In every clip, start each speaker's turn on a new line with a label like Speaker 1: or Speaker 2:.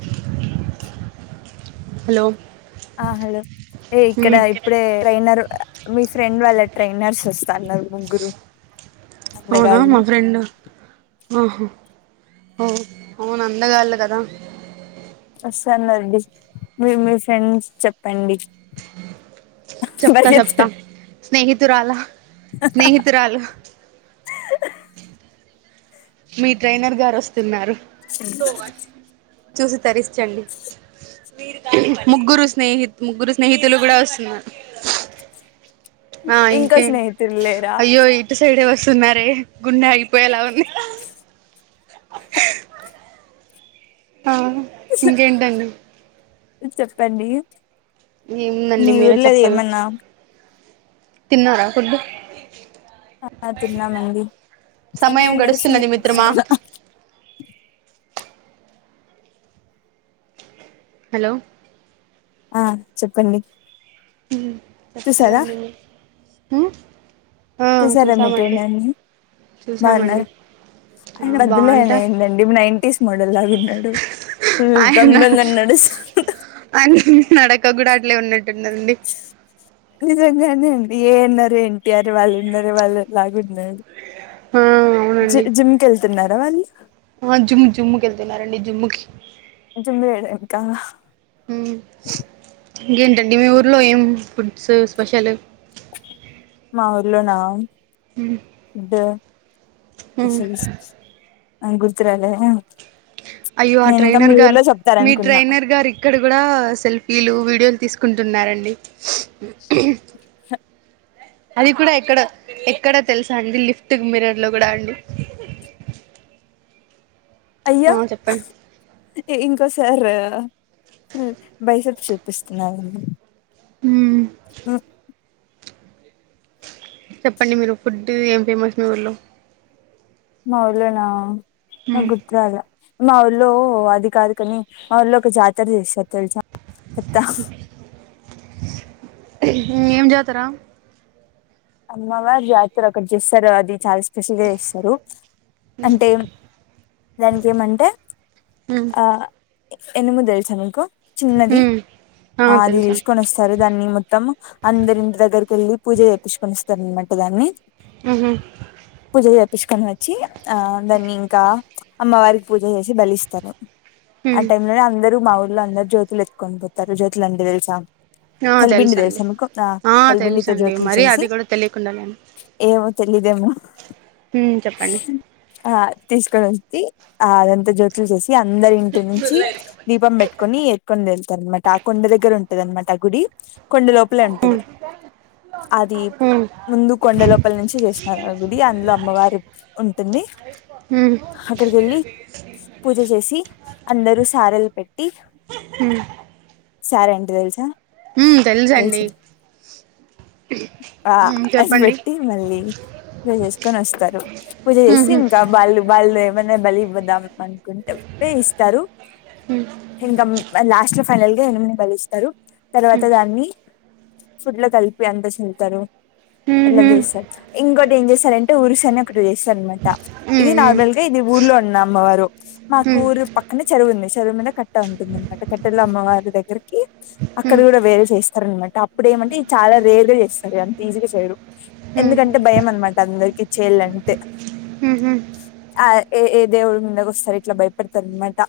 Speaker 1: Blank
Speaker 2: blank
Speaker 1: hello
Speaker 2: ఆ hello ఏ ఇక్కడ ఇప్పుడే ట్రైనర్ అ మీ ఫ్రెండ్ వాళ్ళ ట్రైనర్స్ వస్తన్నారు ముగ్గురు
Speaker 1: అవునా మా
Speaker 2: అందగాళ్ళు
Speaker 1: ఫ్రెండ్ ఆహా ఓ అవునందగాళ్ళు గదా
Speaker 2: ఒస్తన్నది బిస్ మీ మీ ఫ్రెండ్స్ చెప్పండి [unintelligible]
Speaker 1: చెప్త చెప్తా
Speaker 2: పరిగెత్తండి
Speaker 1: స్నేహితురాల స్నేహితురాలు మీ ట్రైనర్ గారు ఒస్తున్నారు చూసి తరిస్చండి ముగ్గురు స్నేహిత్ ముగ్గురు స్నేహితులు గూడా ఒస్తున్నారు ఆ
Speaker 2: ఇంకో
Speaker 1: ఇంకే
Speaker 2: స్నేహితులు లేరా
Speaker 1: అయ్యో ఇటు సైడే వస్తున్నారే గుండె ఆగిపోయేలా ఉంది ఆ ఇంకేంటండి
Speaker 2: ఉ చెప్పండి
Speaker 1: ఏముందండి
Speaker 2: మీ
Speaker 1: మీరె
Speaker 2: ఊర్లోది
Speaker 1: చెప్పాలి
Speaker 2: ఏమన్నా
Speaker 1: తిన్నారా ఫుడ్
Speaker 2: ఆ అ తిన్నా మంది సమయం గడస్తన
Speaker 1: గడుస్తున్నది మిత్రమా
Speaker 2: మడ [unintelligible]
Speaker 1: హలో
Speaker 2: ఆ చెప్పండి
Speaker 1: ఉమ్ చెప్పాల
Speaker 2: చూసారా
Speaker 1: నువే ఉమ్
Speaker 2: తీసార మి ట్రైనర్ని బాగున్నారు
Speaker 1: చూసామండి ఆ
Speaker 2: ఆగడోద్దులే
Speaker 1: బాగుంట
Speaker 2: అయన ఏంలే [unintelligible] నైన్టీీస్ మోడల్లాగున్నాడు ఫుల్ దంగ్ దంగ్ అని నడుస్తున్నాడు
Speaker 1: అని నడక గూడా అట్లే ఉన్నట్టుందండి
Speaker 2: బ్లాంక్ నిజంగానే అండి ఏఎన్నారు ఎన్టీఆర్ వాళ్ళు ఉన్నరు వాళ్ళ లాగున్నారు
Speaker 1: ఆ
Speaker 2: జిమ్కి వెళ్తున్నారా వాళ్ళు
Speaker 1: వా జుమ్ జుమ్ము కెళ్తున్నారండి జుమ్ముకి
Speaker 2: జుమె ఏడే కా [unintelligible]
Speaker 1: ఊమ్ ఇంకేంటండి మీ ఊర్లో ఏం ఫుడ్స్ స్పెషల్
Speaker 2: మాఊర్లోనా స్పెషల్స్ అ గుర్తు రాలే అ
Speaker 1: అయ్యో ఆ ట్రైైనర్ గారు మీ
Speaker 2: చెప్తారనుకున్నా
Speaker 1: ట్రైనర్ గారి ఇక్కడ గూడా సెల్ఫీలు వీడియోలు తీసుకుంటున్నారండి
Speaker 2: స
Speaker 1: అది కూడా ఎక్కడ ఎక్కడ తెలుసా అండి లిఫ్ట్ మిరర్ లో గూడా అండి
Speaker 2: అయ్య
Speaker 1: ఆ చెప్పండి
Speaker 2: ఇంకోసార్రా అ బైసప్ చూపిస్తున్నాడండి
Speaker 1: ఉమ్మ్
Speaker 2: అ
Speaker 1: చెప్పండి మీరు ఫుడ్ ఏం ఫేమస్ మీ ఊర్లో
Speaker 2: మా ఊర్లోనా ఎగ్ గదే మా ఊళ్లో అది కాదు కని మా ఊళ్ళో ఒక జాతర చేస్తరు తెలుసా చెప్తా
Speaker 1: ఉహు ఏం జాతర
Speaker 2: అమ్మవారు జాతర ఒకటి జేస్తరు అది చాలా స్పెషల్గా చేస్తరు అంటే దానికేమంటే ఆ ఇనుము తెలుసా మీకు చిన్నది ఆ అది తీసుకొనొస్తారు దాన్ని మొత్తం అందరింటి దగ్గరకెళ్ళి పూజ జేపిచ్చుకొని ఒస్తరన్నమాట దాన్ని
Speaker 1: ఉహు
Speaker 2: పూజ జేపిచ్చుకొని వచ్చి అందరిని ఇంకా అమ్మవారికి పూజ చేసి బలిస్తారు ఆ టైమ్లోనే అందరు మా ఊళ్ళలో అందరు జ్యోతులు ఎత్తుకొని పోతారు జ్యోతులు అంటే తెలుసా
Speaker 1: ఆ
Speaker 2: సల్బిండి
Speaker 1: తెలుసండి
Speaker 2: తెల్సా మీకు
Speaker 1: ఆ
Speaker 2: సల్బిండితో
Speaker 1: తెలుసండి
Speaker 2: జోతి
Speaker 1: మరి
Speaker 2: చ్చేసి
Speaker 1: అది కూడా తెలియకుండాలేను
Speaker 2: ఏమో తెలియదేమో
Speaker 1: చెప్పండి
Speaker 2: ఆ తీసుకొని వచ్చి ఆ అదంత జ్యోతులు చేసి అందరి ఇంటి నుంచి దీపం పెట్టుకొని ఎత్తుకొని వెళ్తారన్నమాట ఆ కొండ దగ్గర ఉంటదన్నమాట ఆ గుడి కొండ లోపలే ఉంటది అది ముందు కొండ లోపల నుంచి చేసినారు ఆ గుడి అందులో అమ్మవారు ఉంటుంది అక్కడికి వెళ్ళి
Speaker 1: ఉ
Speaker 2: పూజ చేసి అందరూ సారలు పెట్టి
Speaker 1: ఉ
Speaker 2: సారే అంటే తెలుసా
Speaker 1: ఉ తెలుసండి
Speaker 2: తెలుసు ఆ
Speaker 1: చెప్పండి
Speaker 2: అదిబెట్టి మళ్ళీ పూజ చేసుకొని వస్తారు పూజ చేసి ఇంకా బళ్ళు బళ మన బలి ఇవ్వొద్దు ఆమె పండుకునేటప్పుడే ఇస్తారు ఇంకా లాస్ట్ లో ఫైనల్ గా ఎనిమిని బలిస్తరు తర్వాత దాన్ని ఫుడ్లో కలిపి అంత వెళ్తరు అట్ల చేస్తరు ఇంకోటి ఏం చేస్తరంటే ఊరుసు అని ఒకటి చేస్తరన్నమాట ఇది నార్మల్ గా ఇది ఊర్లో ఉన్న అమ్మవారు మాకు ఊరు పక్కనే చెరువు ఉంది చెరువు మీద కట్ట ఉంటుంది అన్నమాట కట్టలో అమ్మవారి దగ్గరికి అక్కడ కూడా వేరే చేస్తారనమాట అప్పుడు ఏమంటే ఇది చాలా రేర్గ చే స్తరు అంతీజిగ చేయరు ఎందుకంటే భయం అనమాట అందరికి చేయాలంటే
Speaker 1: ఉహు
Speaker 2: ఆ ఏ ఏ దేవుడి మిందకి వస్తరు ఇట్ల భయపడతరన్నమాట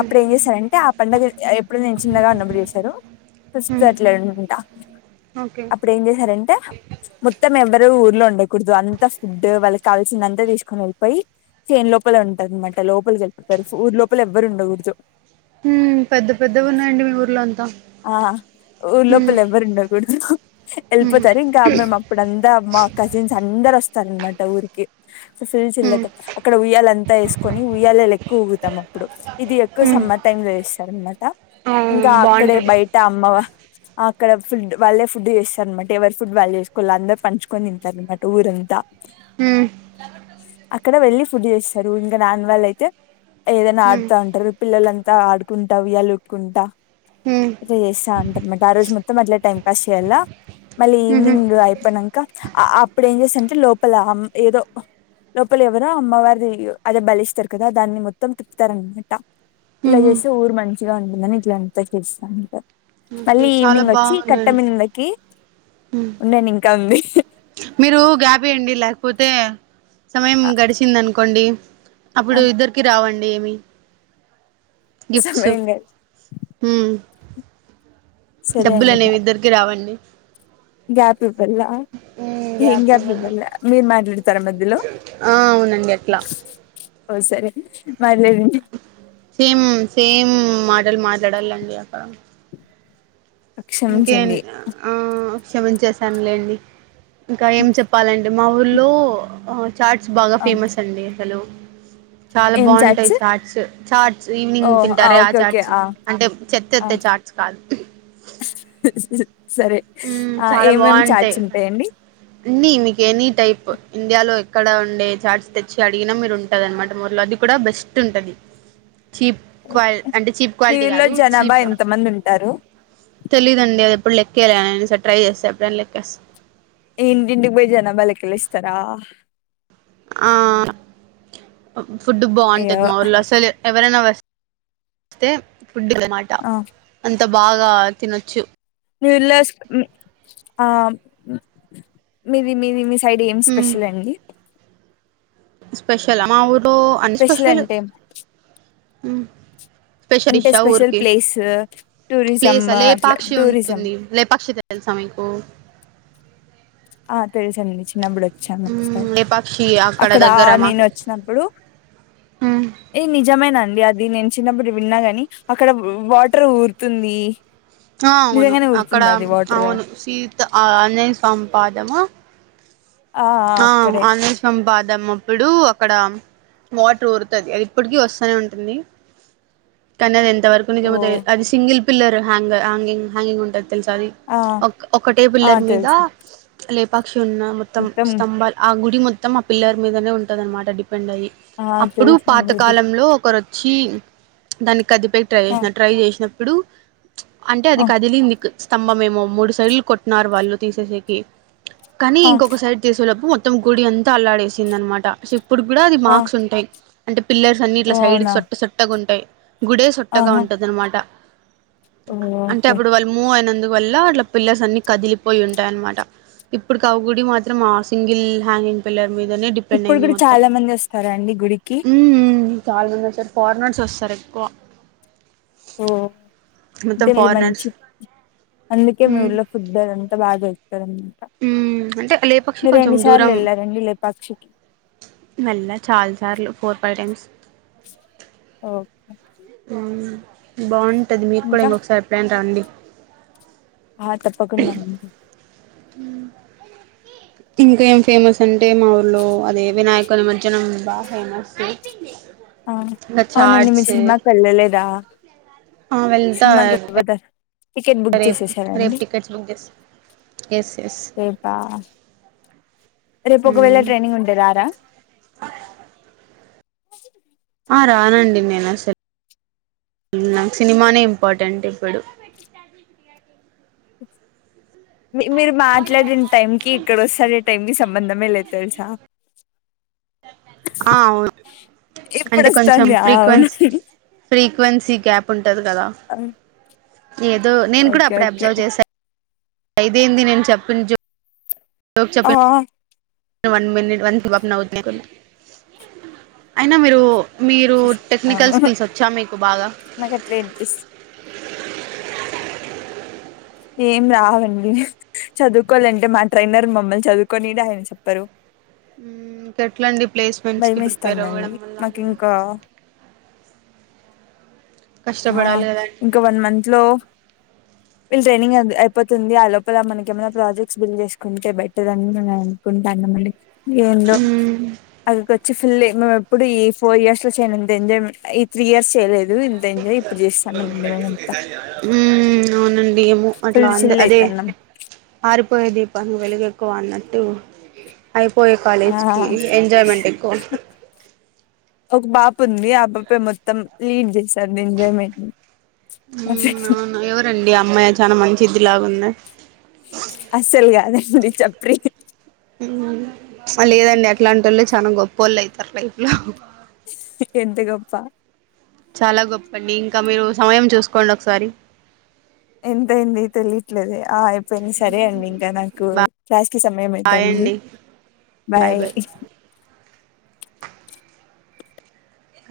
Speaker 2: అప్పుడు ఏం చేస్తరంటే ఆ పండగ ఎప్పుడో నేను చిన్నగా ఉన్నప్పుడు చేశారు పుస్తట్లా అంటా
Speaker 1: ఓకే
Speaker 2: ఏం చేశారంటే మొత్తం ఎవ్వరు ఊర్లో ఉండకూడదు అంత ఫుడ్ వాళ్ళకి కావాల్సింది అంతా తీసుకొని వెళ్ళిపోయి చేను లోపలే ఉంటారనమాట లోపలికెళ్ళిపోతారు ఊరు లోపల ఎవ్వరు ఉండకూడదు
Speaker 1: ఉమ్ పెద్ద పెద్దవి ఉన్నాయండి మీ ఊర్లో అంతా
Speaker 2: ఆ ఊరు లోపల ఎవ్వరుండ కూడదు ఎళ్ళిపోతారు ఇంకా మేమప్ అప్పుడంతా మా కజిన్స్ అందరు వస్తారనమాట ఊరికి ఫల్ చిల్ అయితం అక్కడ ఉయ్యాల అంతా వేసుకొని ఉయ్యాలలెక్కువ ఊగుతాం అప్పుడు ఇది ఎక్కువ సమ్మర్ టైంలో చేస్తారనమాట
Speaker 1: ఆ
Speaker 2: ఇంకా అక్కడే
Speaker 1: బాగుంటది
Speaker 2: బయట అమ్మవ అక్కడ ఫుడ్ వాళ్ళే ఫుడ్ చేస్తారనమాట ఎవరి ఫుడ్ వాళ్ళే చేసుకోవాలి అందరు పంచుకొని తింటారనమాట ఊరంతా
Speaker 1: హ్
Speaker 2: అక్కడ వెళ్లి ఫుడ్ చేస్తారు ఇంకా రాని వాళ్ళయితే ఏదైనా
Speaker 1: హ్మ్
Speaker 2: ఆడుతా ఉంటారు పిల్లలంతా ఆడుకుంటా ఉయ్యాల ఊగుకుంట
Speaker 1: హ్మ్
Speaker 2: ఇట్లా చేస్తా ఉంటారన్నమాట ఆ రోజు మొత్తం అట్లా టైం పాస్ చేయాలా మళ్ళీ
Speaker 1: ఉహు
Speaker 2: ఈవినింగ్ అయిపోయినంకా అప్పుడు ఏం చేస్తారాంటే లోపల ఏదో లోపల ఎవరో అమ్మవారి అదే బలిస్తారు కదా దాన్ని మొత్తం తిప్పుతారనుకుట ఇలా
Speaker 1: ఉహు
Speaker 2: చేస్తే ఊరు మంచిగా ఉంటుందని ఇట్లంతా చేస్తా ఉంటారు
Speaker 1: ఓకే
Speaker 2: మళ్ళీ
Speaker 1: చాలా
Speaker 2: ఈవినింగ్ వచ్చి
Speaker 1: బాగున్నాను
Speaker 2: కట్టమిందకి
Speaker 1: హ్మ్
Speaker 2: ఉండండి ఇంకా ఉంది
Speaker 1: మీరు గ్యాప్ ఇయ్యండి లేకపోతే సమయం
Speaker 2: ఆ
Speaker 1: గడిచింది అనుకోండి
Speaker 2: ఆ
Speaker 1: అప్పుడు ఇద్దరికి రావండి ఏమి గిఫ్ట్స్
Speaker 2: సమయం కాదు
Speaker 1: హ్మ్
Speaker 2: సరే
Speaker 1: డబ్బులు
Speaker 2: అండి
Speaker 1: అనేవి
Speaker 2: గ్యాప్
Speaker 1: ఇద్దరికి రావండి
Speaker 2: గ్యాప్ ఇవ్వాళ
Speaker 1: హ్మ్
Speaker 2: ఏం గ్యాప్
Speaker 1: ఇవ్వాల
Speaker 2: ఇవ్వాళ్ళ మీర్ మాట్లాడతార మధ్యలో
Speaker 1: ఆ అవునండి అట్లా
Speaker 2: ఓ సరే మాట్లాడండి
Speaker 1: సేమ్ సేమ్ మాటలు మాట్లాడాలండి అక్కడ ఇంకే
Speaker 2: క్షమించండి
Speaker 1: ఆ క్షేమించేశానులేండి ఇంకా ఏం చెప్పాలం అ మా ఊర్లో ఆ చాట్స్ బాగా
Speaker 2: ఆ
Speaker 1: ఫేమస్ అండి హలో చాలా
Speaker 2: ఏం
Speaker 1: బాగుంటాయి
Speaker 2: చాట్స్
Speaker 1: చార్ట్స్ చార్ట్స్
Speaker 2: ఓ
Speaker 1: ఈవినింగ్ తింటారే ఆ
Speaker 2: ఓకే ఓకే
Speaker 1: చార్ట్స్
Speaker 2: ఆ
Speaker 1: అంటే చెత్త
Speaker 2: ఆ
Speaker 1: ఏత్తే చార్ట్స్ కాదు
Speaker 2: స్ సరే
Speaker 1: మ్మ్,
Speaker 2: ఆ ఏమేమి చాట్స్ ఉంటాయండి
Speaker 1: అన్ని మీకు ఎనీ టైప్ ఇండియాలో ఎక్కడ ఉండే ఛాట్స్ తెచ్చి అడిగినా మీరు ఉ టాదనమాట ఊర్లో అది కూడా బెస్ట్ ఉంటది చీప్ క్వాల్ అంటే చీప్
Speaker 2: మీ
Speaker 1: క్వాలిటీ
Speaker 2: ఊర్లో
Speaker 1: కాదు
Speaker 2: జనాభా
Speaker 1: చీప్గా
Speaker 2: ఎంత మంది ఉంటారు
Speaker 1: తెలీయదండి అది ఎప్పుడు లెక్కేయలే అది నేన్ ఈ సారి టై చేస్ ఎడైనా లెక్కేస్త
Speaker 2: ఇంటింటికి బోయి జనాబా లెక్కలేస్తారా
Speaker 1: ఆ ఫుడ్డు
Speaker 2: అయ్యో
Speaker 1: బాగుంటది మా ఊర్లో అసలు ఎవరైనా వస్ స్తే ఫుడ్ అన్నమాట
Speaker 2: ఆ
Speaker 1: అంత బాగా తినొచ్చు
Speaker 2: మీవిలాస్ హ్మ్ హా మీది మీది సైడ్ ఏం
Speaker 1: ఉమ్
Speaker 2: స్పెషల్ అండి
Speaker 1: స్పెషల్ ఆ మా ఊర్లో అన్ని స్పెషల్ స్పెషల్
Speaker 2: అంటే
Speaker 1: ఇషా
Speaker 2: స్పెషల్
Speaker 1: ఊరికి
Speaker 2: ప్లేస్ టూరిజం
Speaker 1: ప్లేసా
Speaker 2: అట్లా
Speaker 1: లేపాక్షి
Speaker 2: టూరిజం
Speaker 1: ఉంటుంది లేపాక్షి తెలుసా మీకు
Speaker 2: ఆ తెలుసండి చిన్నప్పుడు వచ్చాను
Speaker 1: ఉమ్
Speaker 2: ఓకసారి
Speaker 1: లేపాక్షి
Speaker 2: అక్కడ నేను వచ్చినప్పుడు
Speaker 1: ఆహ్
Speaker 2: ఏ నిజమేనా అండి అది నేను చిన్నప్పుడు విన్నాగని అక్కడ వాటర్ ఊరుతుంది
Speaker 1: ఆ అవును
Speaker 2: నిజంగానే
Speaker 1: అక్కడ
Speaker 2: ఊరుతుంది అది వాటర్
Speaker 1: అవును సీత ఆ ఆంజనేయ స్వామి పాదము ఆ ఆంజనేయ స్వా మ్ పాదమప్పుడు అక్కడ వాటర్ ఊరుతుంది అది ఇప్పటికి వస్తూనే ఉంటుంది కానీ అది ఎంత వరకు
Speaker 2: ఓ
Speaker 1: నిజమతా అది సింగిల్ పిల్లర్ హ్యాంగ హాంగింగ్ హ్యాంగింగ్ ఉంటుది తెలుసా అది
Speaker 2: ఆ
Speaker 1: ఒక ఒకటే
Speaker 2: ఆ
Speaker 1: పిల్లర్ మీద
Speaker 2: తెలుసు
Speaker 1: లేపాక్షి ఉన్న మొత్తం స్తంభాలు ఆ గుడి మొత్తం ఆ పిల్లర్ మీదనే ఉంటదన్నమాట డిపెండ్ అయ్యి
Speaker 2: ఆ
Speaker 1: అప్పుడు
Speaker 2: తెలుసండి ఇది
Speaker 1: పాతకాలంలో ఒకరు చ్చి దాన్ని కదిపే ట్రై
Speaker 2: ఆ
Speaker 1: చేసిన ట్రై చేసినప్పుడు అంటే
Speaker 2: ఆ
Speaker 1: అది కదిలింది స్తంభమేమో మూడు సైడ్లు కొట్న్నారు వాళ్ళు తీసేసేకి కానీ
Speaker 2: ఆ
Speaker 1: ఇంకొక సైడ్ తీసుకువళ్ళప్పు మొత్తం గుడి అంతా అల్లాడేసింది అనమాట శివ్ ఇప్పుడు కూడా అది
Speaker 2: ఆ
Speaker 1: మార్క్స్ ఉంటాయి అంటే పిల్లర్స్ అన్ని
Speaker 2: ఓ
Speaker 1: ఇట్లా సైడ్
Speaker 2: అవునా
Speaker 1: సోట్ట సొట్టగా ఉంటాయి గుడే సొట్టగా
Speaker 2: ఆహా
Speaker 1: ఉంటది అనమాట
Speaker 2: ఓ,
Speaker 1: అంటే
Speaker 2: ఓకే
Speaker 1: అప్పుడు వాళ్ళు మూ అయినందువల్ల అట్లా పిల్లస్ అన్ని కదిలిపోయి ఉంటాయి అనమాట ఇప్పుడు కా ఆవు గుడి మాత్ త్రం మా సింగిల్ హ్యాంగ్ం పిల్లర్ మీదనే డిపెండ్
Speaker 2: ఇప్పుడు
Speaker 1: అయింది
Speaker 2: కూడా
Speaker 1: మొత్తం
Speaker 2: చాలా మంది వస్తారండి గుడికి
Speaker 1: ఉమ్ చాలా మంది అస్తారు ఫారినర్స్ ఆస్తారు ఎక్కువ
Speaker 2: ఓ
Speaker 1: మొత్తం
Speaker 2: అంటే ఇది
Speaker 1: ఫారినర్స్
Speaker 2: మంచి అందుకే
Speaker 1: ఉమ్
Speaker 2: మీఊళ ఫుడ్ అదంతా బాగా జరుపుతా
Speaker 1: ఉమ్ అంటే లేపాక్షి
Speaker 2: మీరు ఎన్ని సార్లు ఎళ్ళారండి లేపక్షికి
Speaker 1: వేళ్ళా చాల సార్లు ఫోర్ ఫై టైమ్స్
Speaker 2: ఓ
Speaker 1: ఉమ్ బాగుంటది మీరు కూడా
Speaker 2: ఇంకా
Speaker 1: ఇంకొకసారి ప్లాన్ రండి
Speaker 2: ఆ తప్పకుండా అండి
Speaker 1: ఉ ఇంకా ఏం ఫేమస్ అంటే మా ఊర్లో అదే వినాయక నిమజ్జనం బా ఫేమస్
Speaker 2: ఆ
Speaker 1: ఇంకా
Speaker 2: అవునండి
Speaker 1: చాట్స్
Speaker 2: మీరు సినిమాకు ఎళ్లలేదా
Speaker 1: ఆ వెళతా [unintelligible]
Speaker 2: టికెట్ బుక్ చేసేసారండి
Speaker 1: టికెట్స్ బుక్ చేస్తా ఎస్ ఎస్
Speaker 2: రేపా రేపు ఒకవేళ ట్రైనింగ్ ఉంటే రారా
Speaker 1: ఆ రానండి నేను అసల్ నాకు సినిమానే ఇంపార్టెంట్ ఇప్పుడు
Speaker 2: మీరు మాట్లాడిన టైం కి ఇక్కడ వస్తాదే టైం కి సంబంధమే లేదు తెలుసా
Speaker 1: ఆ అవును
Speaker 2: ఇప్పుడు
Speaker 1: అంటే కొంచెం
Speaker 2: వస్తాంది అవును
Speaker 1: ఫ్రీక్వెన్సీ ఫ్రీక్వెన్సీ గ్యాప్ ఉంటుంది కదా
Speaker 2: ఆ,
Speaker 1: ఏదో నేను కూడా
Speaker 2: ఓకే
Speaker 1: అప్పుడే
Speaker 2: ఓకే
Speaker 1: అబ్జర్వ్ చేసాను అఐదేంది నేను చెప్పిన చెప్ [unintelligible]
Speaker 2: ఆ
Speaker 1: వన్ మినిట్ వన్ జబప్ న అవవుతున్నాకు అయినా మీరు మీరు టెక్నికల్ స్కిల్స్ వచ్చా మీకు బాగా
Speaker 2: నక్ అకట్లే అనిపి ఏం రావండి చదువుకోవాలంటే మా ట్రైనర్ మమ్మల్ని చదువుకొని ఆయ చెప్పరు
Speaker 1: మ్మ్ ఇంకెట్లండి ప్లేస్మెంట్స్కి ప్రిపేర్
Speaker 2: భయమేస్తాందండి
Speaker 1: అవ్వడం వల్ల
Speaker 2: నాకు
Speaker 1: మనం
Speaker 2: ఇంకా ఆ
Speaker 1: కష్టపడాలి కదండి
Speaker 2: ఇంకా వన్ మంత్ లో వీళ్ళు ట్రైనింగ్ అయిపోతుంది ఆ లోపల మనక ఏమైనా ప్రాజెక్ట్స్ బిల్డ్ చేసుకుంటే బెటర్ అని న అనుకుంటాన్నామండి ఏంది
Speaker 1: మ్మ్
Speaker 2: అది పేద్ వచ్చ ఫుల్లీ మేము ఎప్పుడు ఈ ఫోర్ ఇయర్స్ లో చేయంత ఎంజాయ్ంట్ ఈ త్రీ ఇయర్స్ చేయలేదు ఇంత్
Speaker 1: ఉమ్ అవునండి ఏమో అట్లా
Speaker 2: ఫుల్
Speaker 1: అంద్
Speaker 2: చిల్
Speaker 1: అదే
Speaker 2: అయితాన్నాం
Speaker 1: ఆరిపోయే దీపంగ వెలుగ ఎక్కువ అన్నట్టు అయిపోయ
Speaker 2: ఆ
Speaker 1: కాలేజ్కి ఎంజాయ్మెంట్ ఎక్కువ
Speaker 2: ఒక బాప ఉంది ఆ బాపే మొత్తం లీడ్ చేశారు ఎంజాయ్మెంట్ మ
Speaker 1: అండి అమ్మాయ చాలా మంచి ఇదిలాగున్నాయి
Speaker 2: అసలు కాగాదండి చప్ప్రిీ
Speaker 1: హ్మ్ లేదండి అట్లాంటి వాళ్ళు చాలా గొప్ప వాళ్ళు అయితారు లైఫ్ లో
Speaker 2: ఎంత గొప్ప
Speaker 1: చాలా గొప్ప అండి ఇంకా మీరు సమయం చూసుకోండి ఒకసారి
Speaker 2: ఎంతయింది తెలియట్లేదే ఆ అయిపోయింది సరే అండి ఇంకా నాకు క్లాస్కి సమయం
Speaker 1: బాయ్
Speaker 2: అయితంది.
Speaker 1: అండి
Speaker 2: బాయ్